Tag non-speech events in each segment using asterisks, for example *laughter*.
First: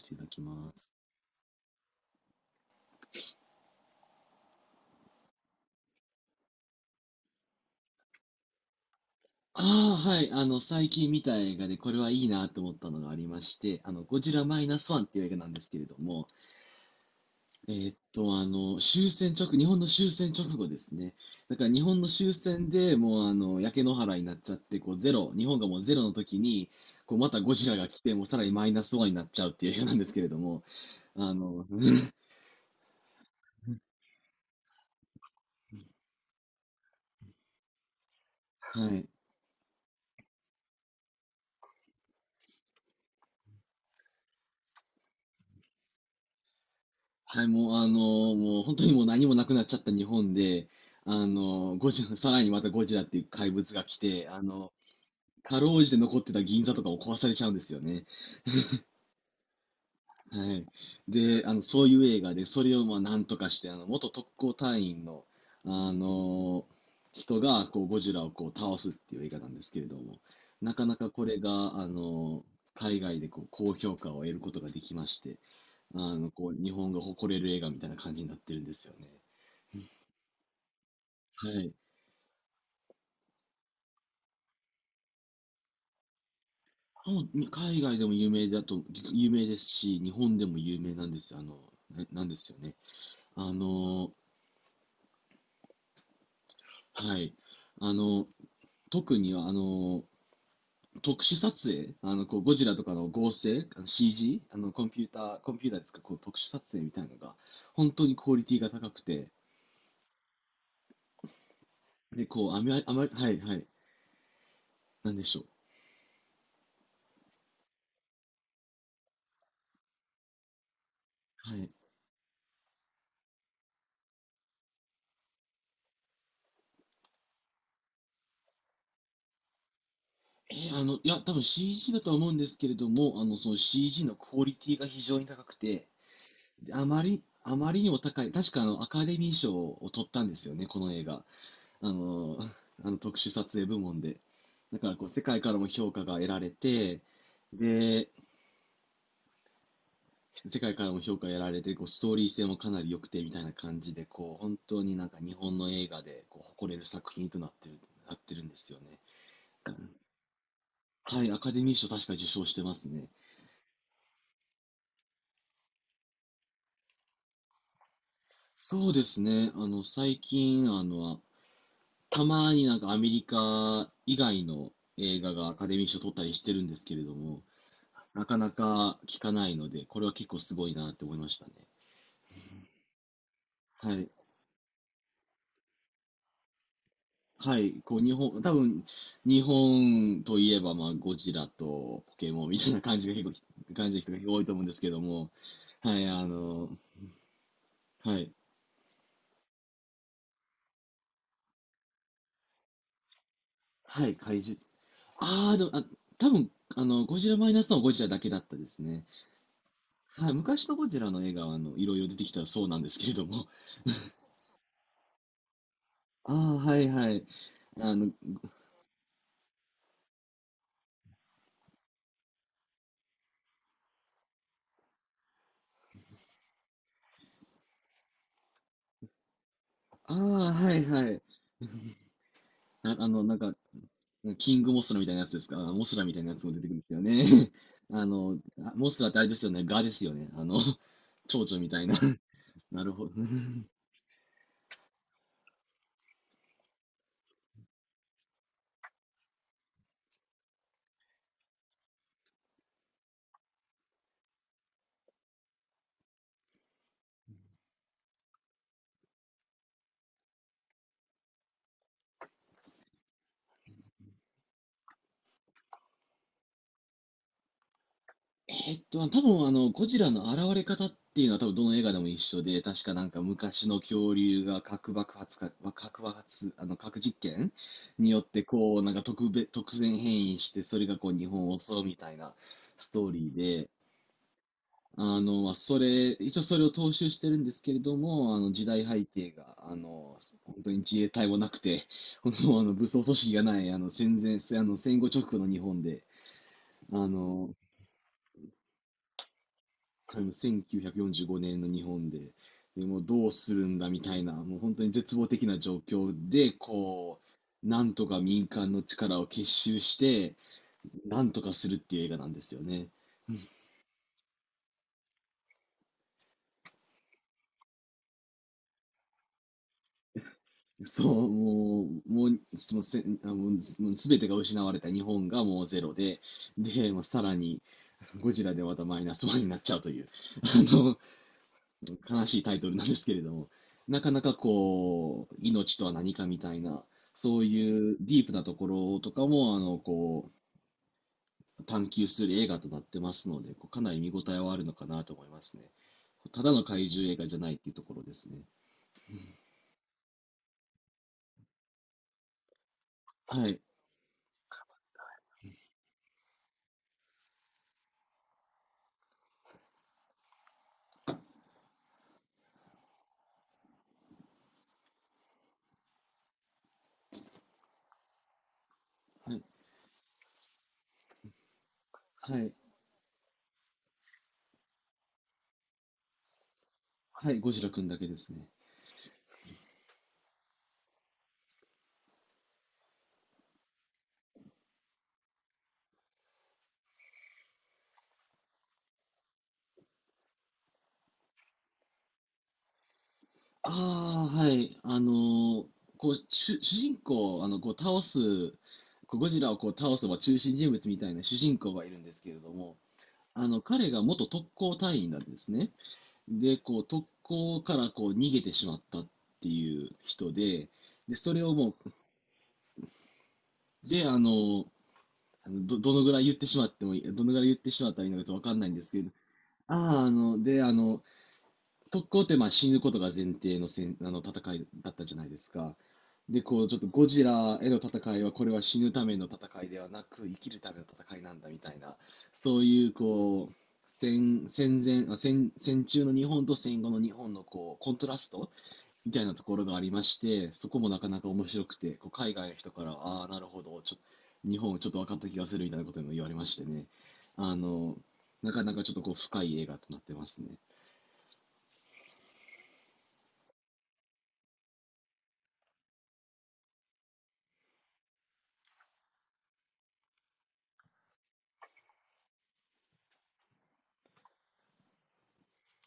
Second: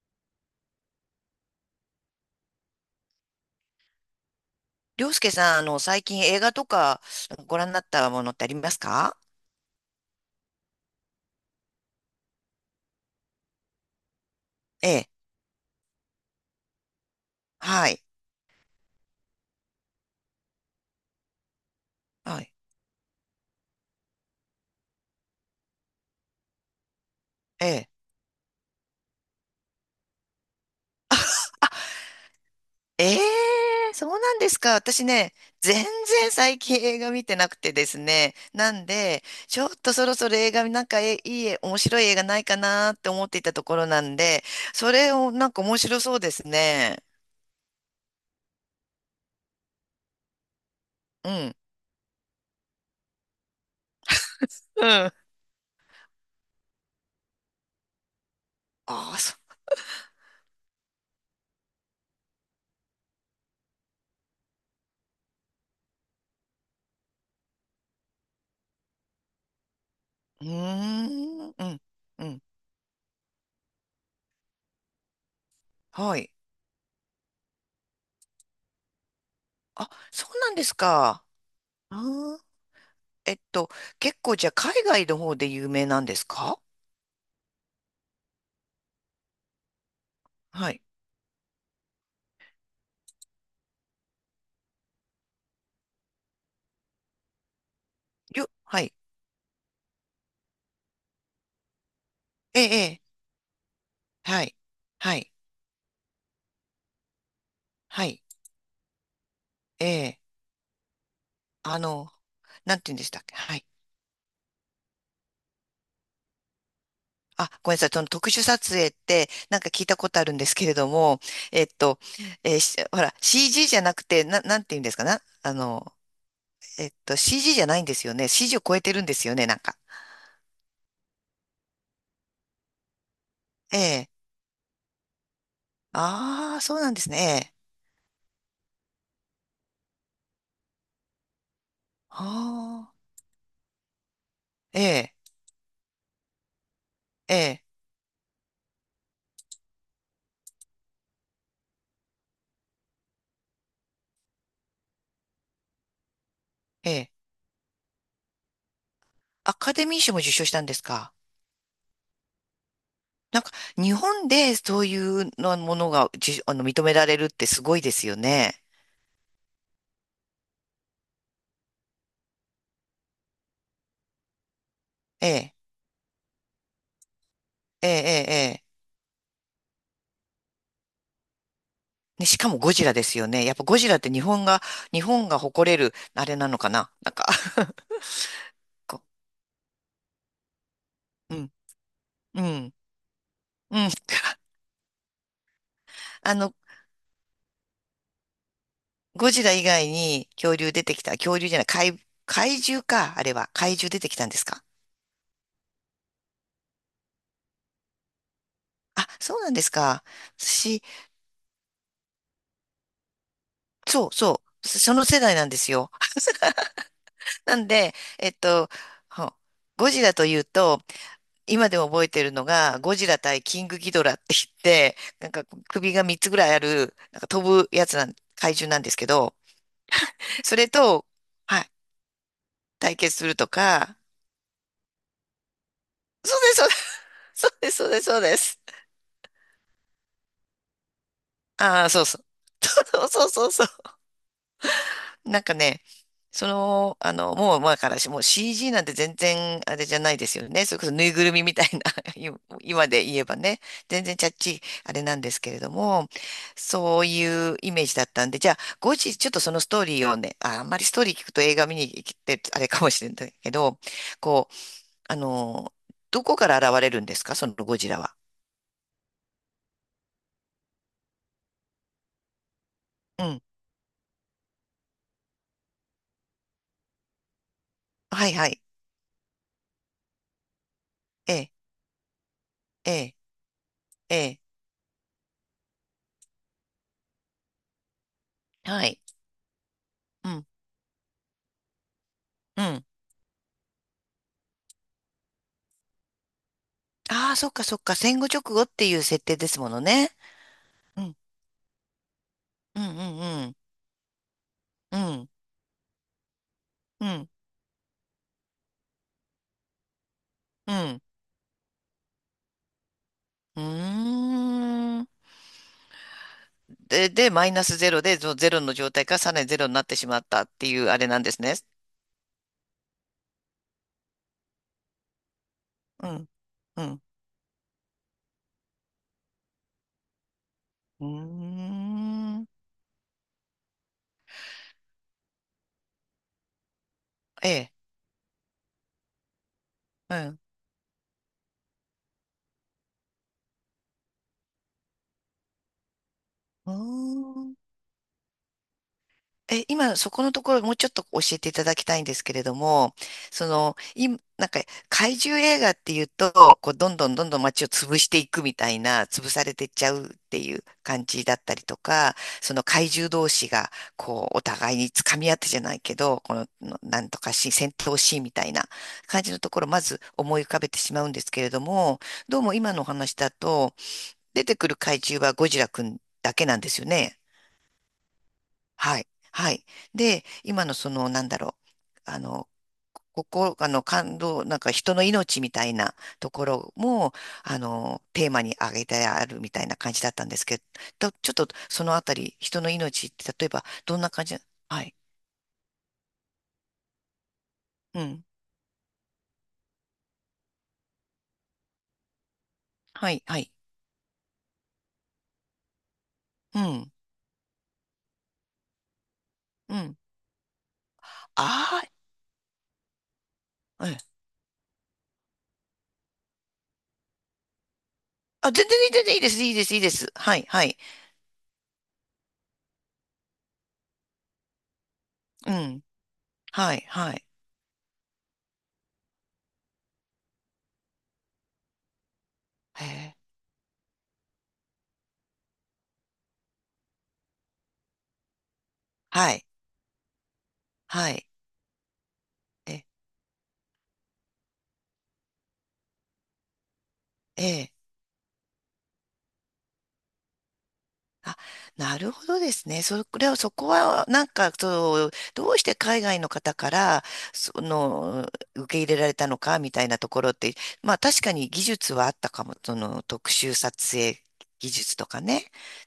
していただきます。りょうすけさん、最近映画とかご覧になったものってありますか？あはい。最近見た映画でこれはいいなと思ったのがありまして、ゴジラマイナえスワンっえ。ていう映画なんですけれども、えはーっい。と、あの、終戦直、日本の終戦直後ですね。だから日本の終はい。戦でもう、焼け野原になっちゃって、こう、ゼロ、日本がもうゼロの時に、こう、またゴえジラがえ。来て、もうさらにマイナスワンになっちゃうっていう映画なんですけれども、あの、*laughs* ええ、そうなんですか。私ね、全然最近映画見てなくてですね。なはんい。で、ちょっとそろそろ映画、なんかえいい、面白い映画ないかなって思っていたところなんで、それをなんか面白そうですね。はい、もうあの、もう本当にもう何もなくなっちゃった日本で、あうん。の、ゴジラ、さらにまたゴジラっていう怪物が来て、うん。あかろうじて残ってた銀座とかを壊されちゃうんですよね。あ、そはい。で、そういう映画で、それをまあなんとかして、元特攻隊員の、あの、人がこうゴジラをこう倒すっていう映画なんですけれども、う。うーなかなかこれん。うが、ん。うん。海外でこう高評価を得ることができまして、はい。こう、日本が誇れる映画みたいな感じになってるんですよね。あ、そうなんですか。はい。あー、えっと、結構じゃあ海外の方で有名なんですか？もう、に海外でも有名だと、有名ですし、日本でもは有い。名なんですよ、なんですよね。あの、はい。あの、はい。特に特殊撮影、こう、ゴえジラとえ、かええ。の合成、あの は CG、い。はい。コンピューターですか、こう、特殊撮影みたいなのが、本は当にい。クオリティが高くて、ええ、あの、で、こう、あなまんり、てあ言うんでましり、たっはけ？いははい。い、なんでしょう。あ、ごめんなさい。その特殊撮影って、なんか聞いたことあるんですけれども、はえっい。と、えーしほら、CG じゃなくて、なんて言うんですかな、えっと、CG じゃないんですよね。CG を超えてるんですよね、なんか。いや、多分 CG だとは思うんですけれども、その え CG え。のクオリティが非常に高くて、ああ、でそうなんですね。ええ。あまりにも高い、確かあのアカデミー賞を取ったんですよね、この映画。あの、あああ、の特殊撮影部門で。だえからこう、え、世界からも評価が得られて、ええ、で、世界からも評価を得られて、こう、ストーリー性もかなり良くてみたいな感じで、こう、本当になんか日本の映画でこう誇れるええ。作品となってるんですよね。アカデミー賞も受賞したんですか？はい、アカデミー賞確か受賞してますね。なんか、日本でそういうのものが、認められるってすごいですよね。そうですね、あの、最近、あの、たまになんかアメリカ以外の映え画がアえ、カデミー賞取ったりしてるんですけれども、ええ、なええ。かなええ、か聞かないので、これは結構すごいなって思いましたね。ね、しかもゴジラですよね。やっぱゴジはラってい。日本が、日本が誇れる、あれなのかな、なんか。 は *laughs* い。こう、こ日本といえば、まあ、ゴジう、うラん、とポケうモンみたいん、な感じがう感ん。じの人が結構多いと思うんですけども、はい、ああの、の、はい。ゴジラ以外に恐竜出てきた、恐竜じゃない、怪獣か、あれは。怪獣出はてい、きたんで怪す獣。か？ああ、でも、あ、多分、あの、ゴジラマイナスのゴジラだけだったですね。あ、そうなんですか。はい、昔の私、ゴジラの映画は、いろいろ出てきたらそうなんですけれども、その世代なんですよ。ああ、はいはい。*laughs* なんあで、の、えっと、ほゴジラというと、今でも覚えてるのが、ゴジラ対キングギドラって言って、なんか首が3つぐらいある、なんか飛ぶやつなん、怪獣なんですけど、ああ、それはいと、はい。はい、あ、対あ決の、するなんとか、か、キングモスラみたいなやつですか。あモスラみたいなやそうつでも出す、てくるんですよね。そ *laughs* うです、そうです、そうです。そうであすモスラってあれですよね。ガですよね。*laughs* 蝶々みたあいあ、な。そうそう。*laughs* なるほ *laughs* ど。*laughs* そうそうそうそう。なんかね、その、もう前からし、もう CG なんて全然あれじゃないですよね。それこそぬいぐるみみたいな、*laughs* 今で言えばね、全然ちゃっちいあれなんですけれども、そういうイメージだったんで、じゃあ、後日ちょっとそのストーリーをね、あ、あんまりストーリー聞くと映画見に行ってあれかもしれないけど、こう、あの、どこから現れるんですか、そのゴジラは？えーっと、多分あの、ゴジラの現れ方っていうのは多分どの映画でも一緒で、確かなんかうん。昔の恐竜が核爆発、核実験によっはいてはい。こう、なんか特別、突然変異して、それがこう日え本え、を襲うみたいなスえトーえ、リーええ。あの、まあそれ、一応それを踏襲してるんですけれども、時は代い。背景が、うん。本当に自衛隊もなくて、*laughs* 本当あうの、ん。武装組織がない、あの、戦前、せあの、戦後直後の日本で、あああ、そっの、かそっか。戦後直後っていう設定ですものね。1945うん、年の日本で、うん、でもうどううすん、るんだみたいな、もう本当にうん、絶う望ん、的な状況で、うこん、う、なんとか民間の力を結集して、うん。なんとかするっていう映画なんですよね。うーん。で、で、マイナスゼロで、そのゼロの状態からさらにゼロになってしまったっていうあれそなんう、ですね。もう、もう、そのせ、あ、もう、すもう全てが失われた日本がもうゼロうで、ん、うで、まあ、ん。さらに、ゴジラでまたマイナスワンになっちゃうという、あの、うー悲しいタイん。トルなんですけれども、なかなかこう、命とは何かみたいな、そうええ、いうディープなところとかも、うこん。う、探求する映画となってますので、こうかなり見応えはあるのかなと思いますね。ただのうー怪獣映画じゃないん、っていうところですね。え、今、そこのところ、もうちょっと教えていただきたいんですけれども、そはい、の、今、なんか、怪獣映画っていうと、こう、どんどんどんどん街を潰していくみたいな、潰されてっちゃうっていう感じだったりとか、その怪獣同士が、こう、お互いに掴み合ってじゃないけど、この、のなんとかし、戦闘シーンみたいな感はじのい、ところ、まず思い浮かべてしまうんですけれども、はどうい、も今のお話だと、出てくる怪獣はゴジラくんだけなんですよね。はい、ゴジラくんだけですね。はい。はい。で、今のその、なんだろう。ここ、感動、なんか人の命みたいなところも、テーマに挙げてあるみたいな感じだったんですけど、ちょっとそのあたり、人の命って、例えば、どんな感あじあ、な？はい。はい。ーこう、主人公を、あの、こう、倒うん。す、こう、ゴジラをこう倒す、まあ、中心人物みたいな主人公がいるんですけれども、はい、はい。彼が元特攻隊員なんですね。で、うこう、ん。特攻からこう、逃げてしまったってういうん。人で、で、それをもああ、う、うん。で、あの、あのど、どのぐらい言ってしまってもいい、どのぐらい言ってしまったらいいのかとわあ、かんな全いんで然いすい、け全ど、然いいです、いいです、いいでああ、あす。はの、い、で、はあい。の、特攻ってまあ死ぬことが前提のせんあの戦いだったじゃないでうすか。ん。で、こう、はちょっい、とゴはジい。ラへの戦いは、これは死ぬための戦いではなく、生きるための戦いなんだみたいな、そうへいう、え、こう、戦、戦前、あ戦、戦中の日本と戦後の日本の、こう、コントラストみたいはなとい、ころがありまして、そこもなかはない。か面白くて、こう海外の人え、から、ああ、なるほど、ちょっと、日本ちょっと分かった気がするみたいなことも言われましてね。あええ、の、なかなかちょっとこう、深い映画となってますね。あ、なるほどですね。それは、そこは、なんか、そう、どうして海外の方から、その、受け入れられたのか、みたいなところって、まあ、確かに技術はあったかも、その、特殊撮影技術とかね、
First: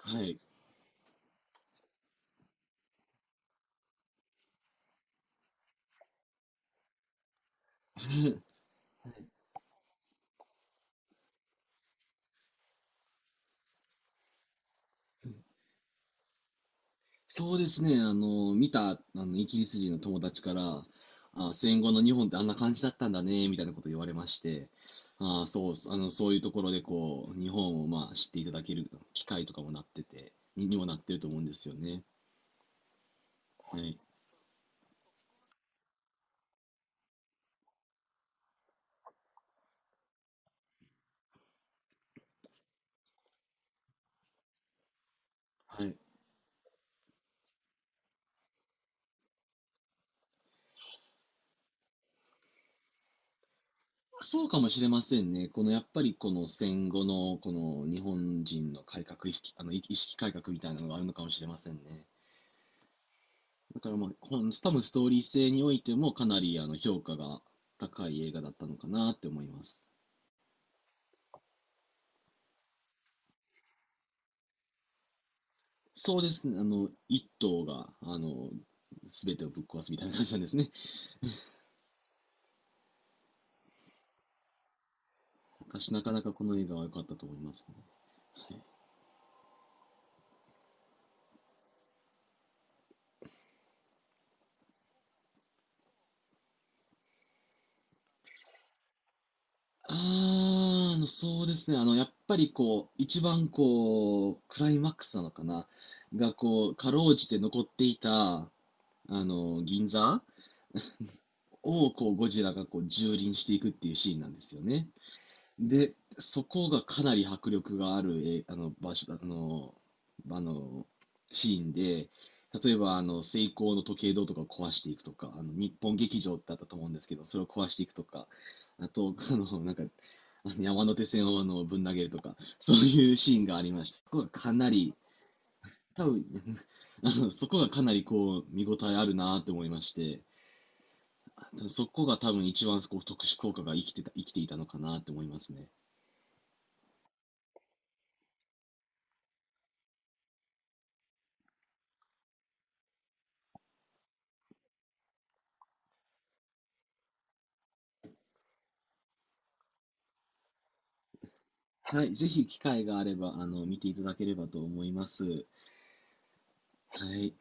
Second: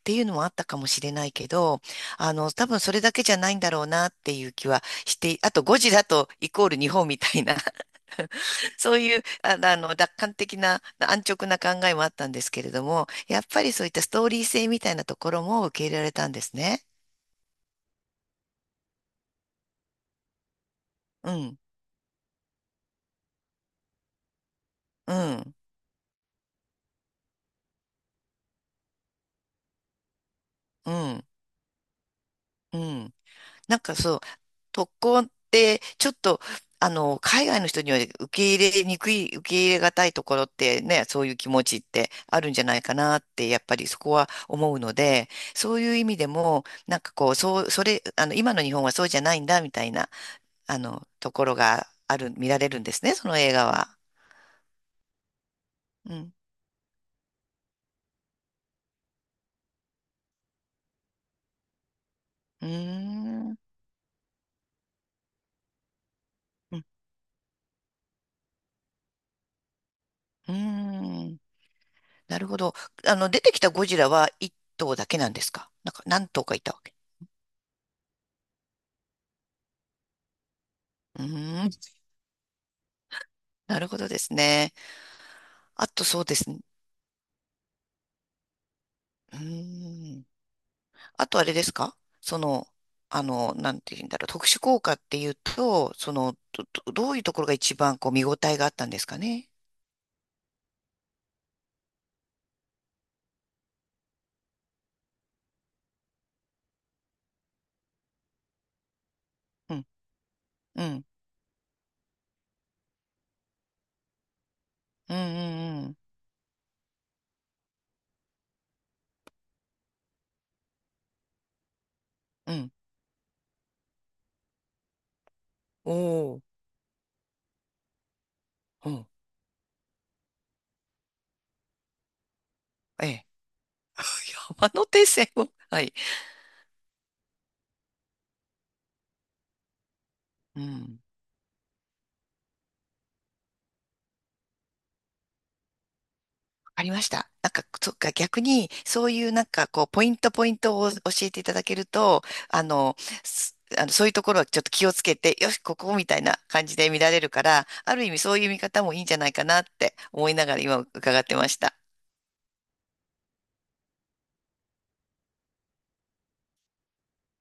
っていはうのい。もあったかもしれないけど、多分それだけじゃないんだろうな、っていう気はして、あと、ゴジラとイコール日本みたいなそういう、楽観的な、安直な考えもあったんですけれども、やっぱりそういったストーリー性みたいなところも受け入れられたんですね。そうですね、あの、見た、あの、イギリス人の友達から、うあ、ん、戦後の日本ってあんな感じだったんだね、みたいなこと言われまして、うん、そういうところでこう、日本をまあ知っていただける機会とかもなってて、に、にもうなってるん、と思うんですよね。うん。なはんかい。そう、特攻って、ちょっと、海外の人には受け入れにくい、受け入れがたいところってね、そういう気持ちってあるんじゃないかなって、やっぱりそこは思うので、そうはいい。う意味でも、なんかこう、そう、それ、今の日本はそうじゃないんだ、みたいな。ところがある、見られるんですね、その映画は。そうかもしれませんね。このやっぱうりこん。の戦後のこの日本人の改革意識、あの意識改革みたいなのがあるのかもしれませんね。うーん。だから多分ストーリー性においてもかなりあうのん。評価が高い映画だったのかなって思います。うーん、なるほど。出てきたゴジラは一頭だけなんですか、なんかそうで何頭すかね、いたわけ？一頭が、すべてをぶっ壊すみたいな感じなんですね。うーん。なるほどですね。あ私なとかそなうかでこすのね。映画は良かったと思いますね。はい、うーん。あとあれですか、その、なんて言うんだろう。特殊効果っていうと、その、どういうところが一番こう見応えがあったんですかね？あやっぱりこう、一番こう、クライマックスなのかな、がこう、かろうじて残っていた、う銀ん。座うん。をこう、ゴジラがこう、蹂躙していくっていうシーンなんですよね。うん。うで、ん。そこがかなり迫力がある、え、あの、場所、あの、あの、シーンで、うん。う例ん、えば、セイコーの時計塔とかを壊していくとか、日本劇場おってあー。ったと思うんですけど、それを壊していくとか、あうん。と、あの、なんか、あの山手線をあのぶん投げるとか、そうえいうえ。シーンがありました。そこがかな山り、手線を。はい。多分 *laughs* そこがかなりこう、見応えあるなと思いまして、うん。そこが多分一番こう特殊効果が生きていたのかなと思いますね。わかりました。なんか、そっか、逆に、そういうなんか、こう、ポイントポイントを教えていただけると、あの、すあの、そういうところはちょっと気をつけて、よし、ここみたいな感じで見られるから、ある意味そういう見方もいいんじゃないかなって思いながら今伺ってました。はい、ぜひ機会があれば、見ていただければと思います。はい。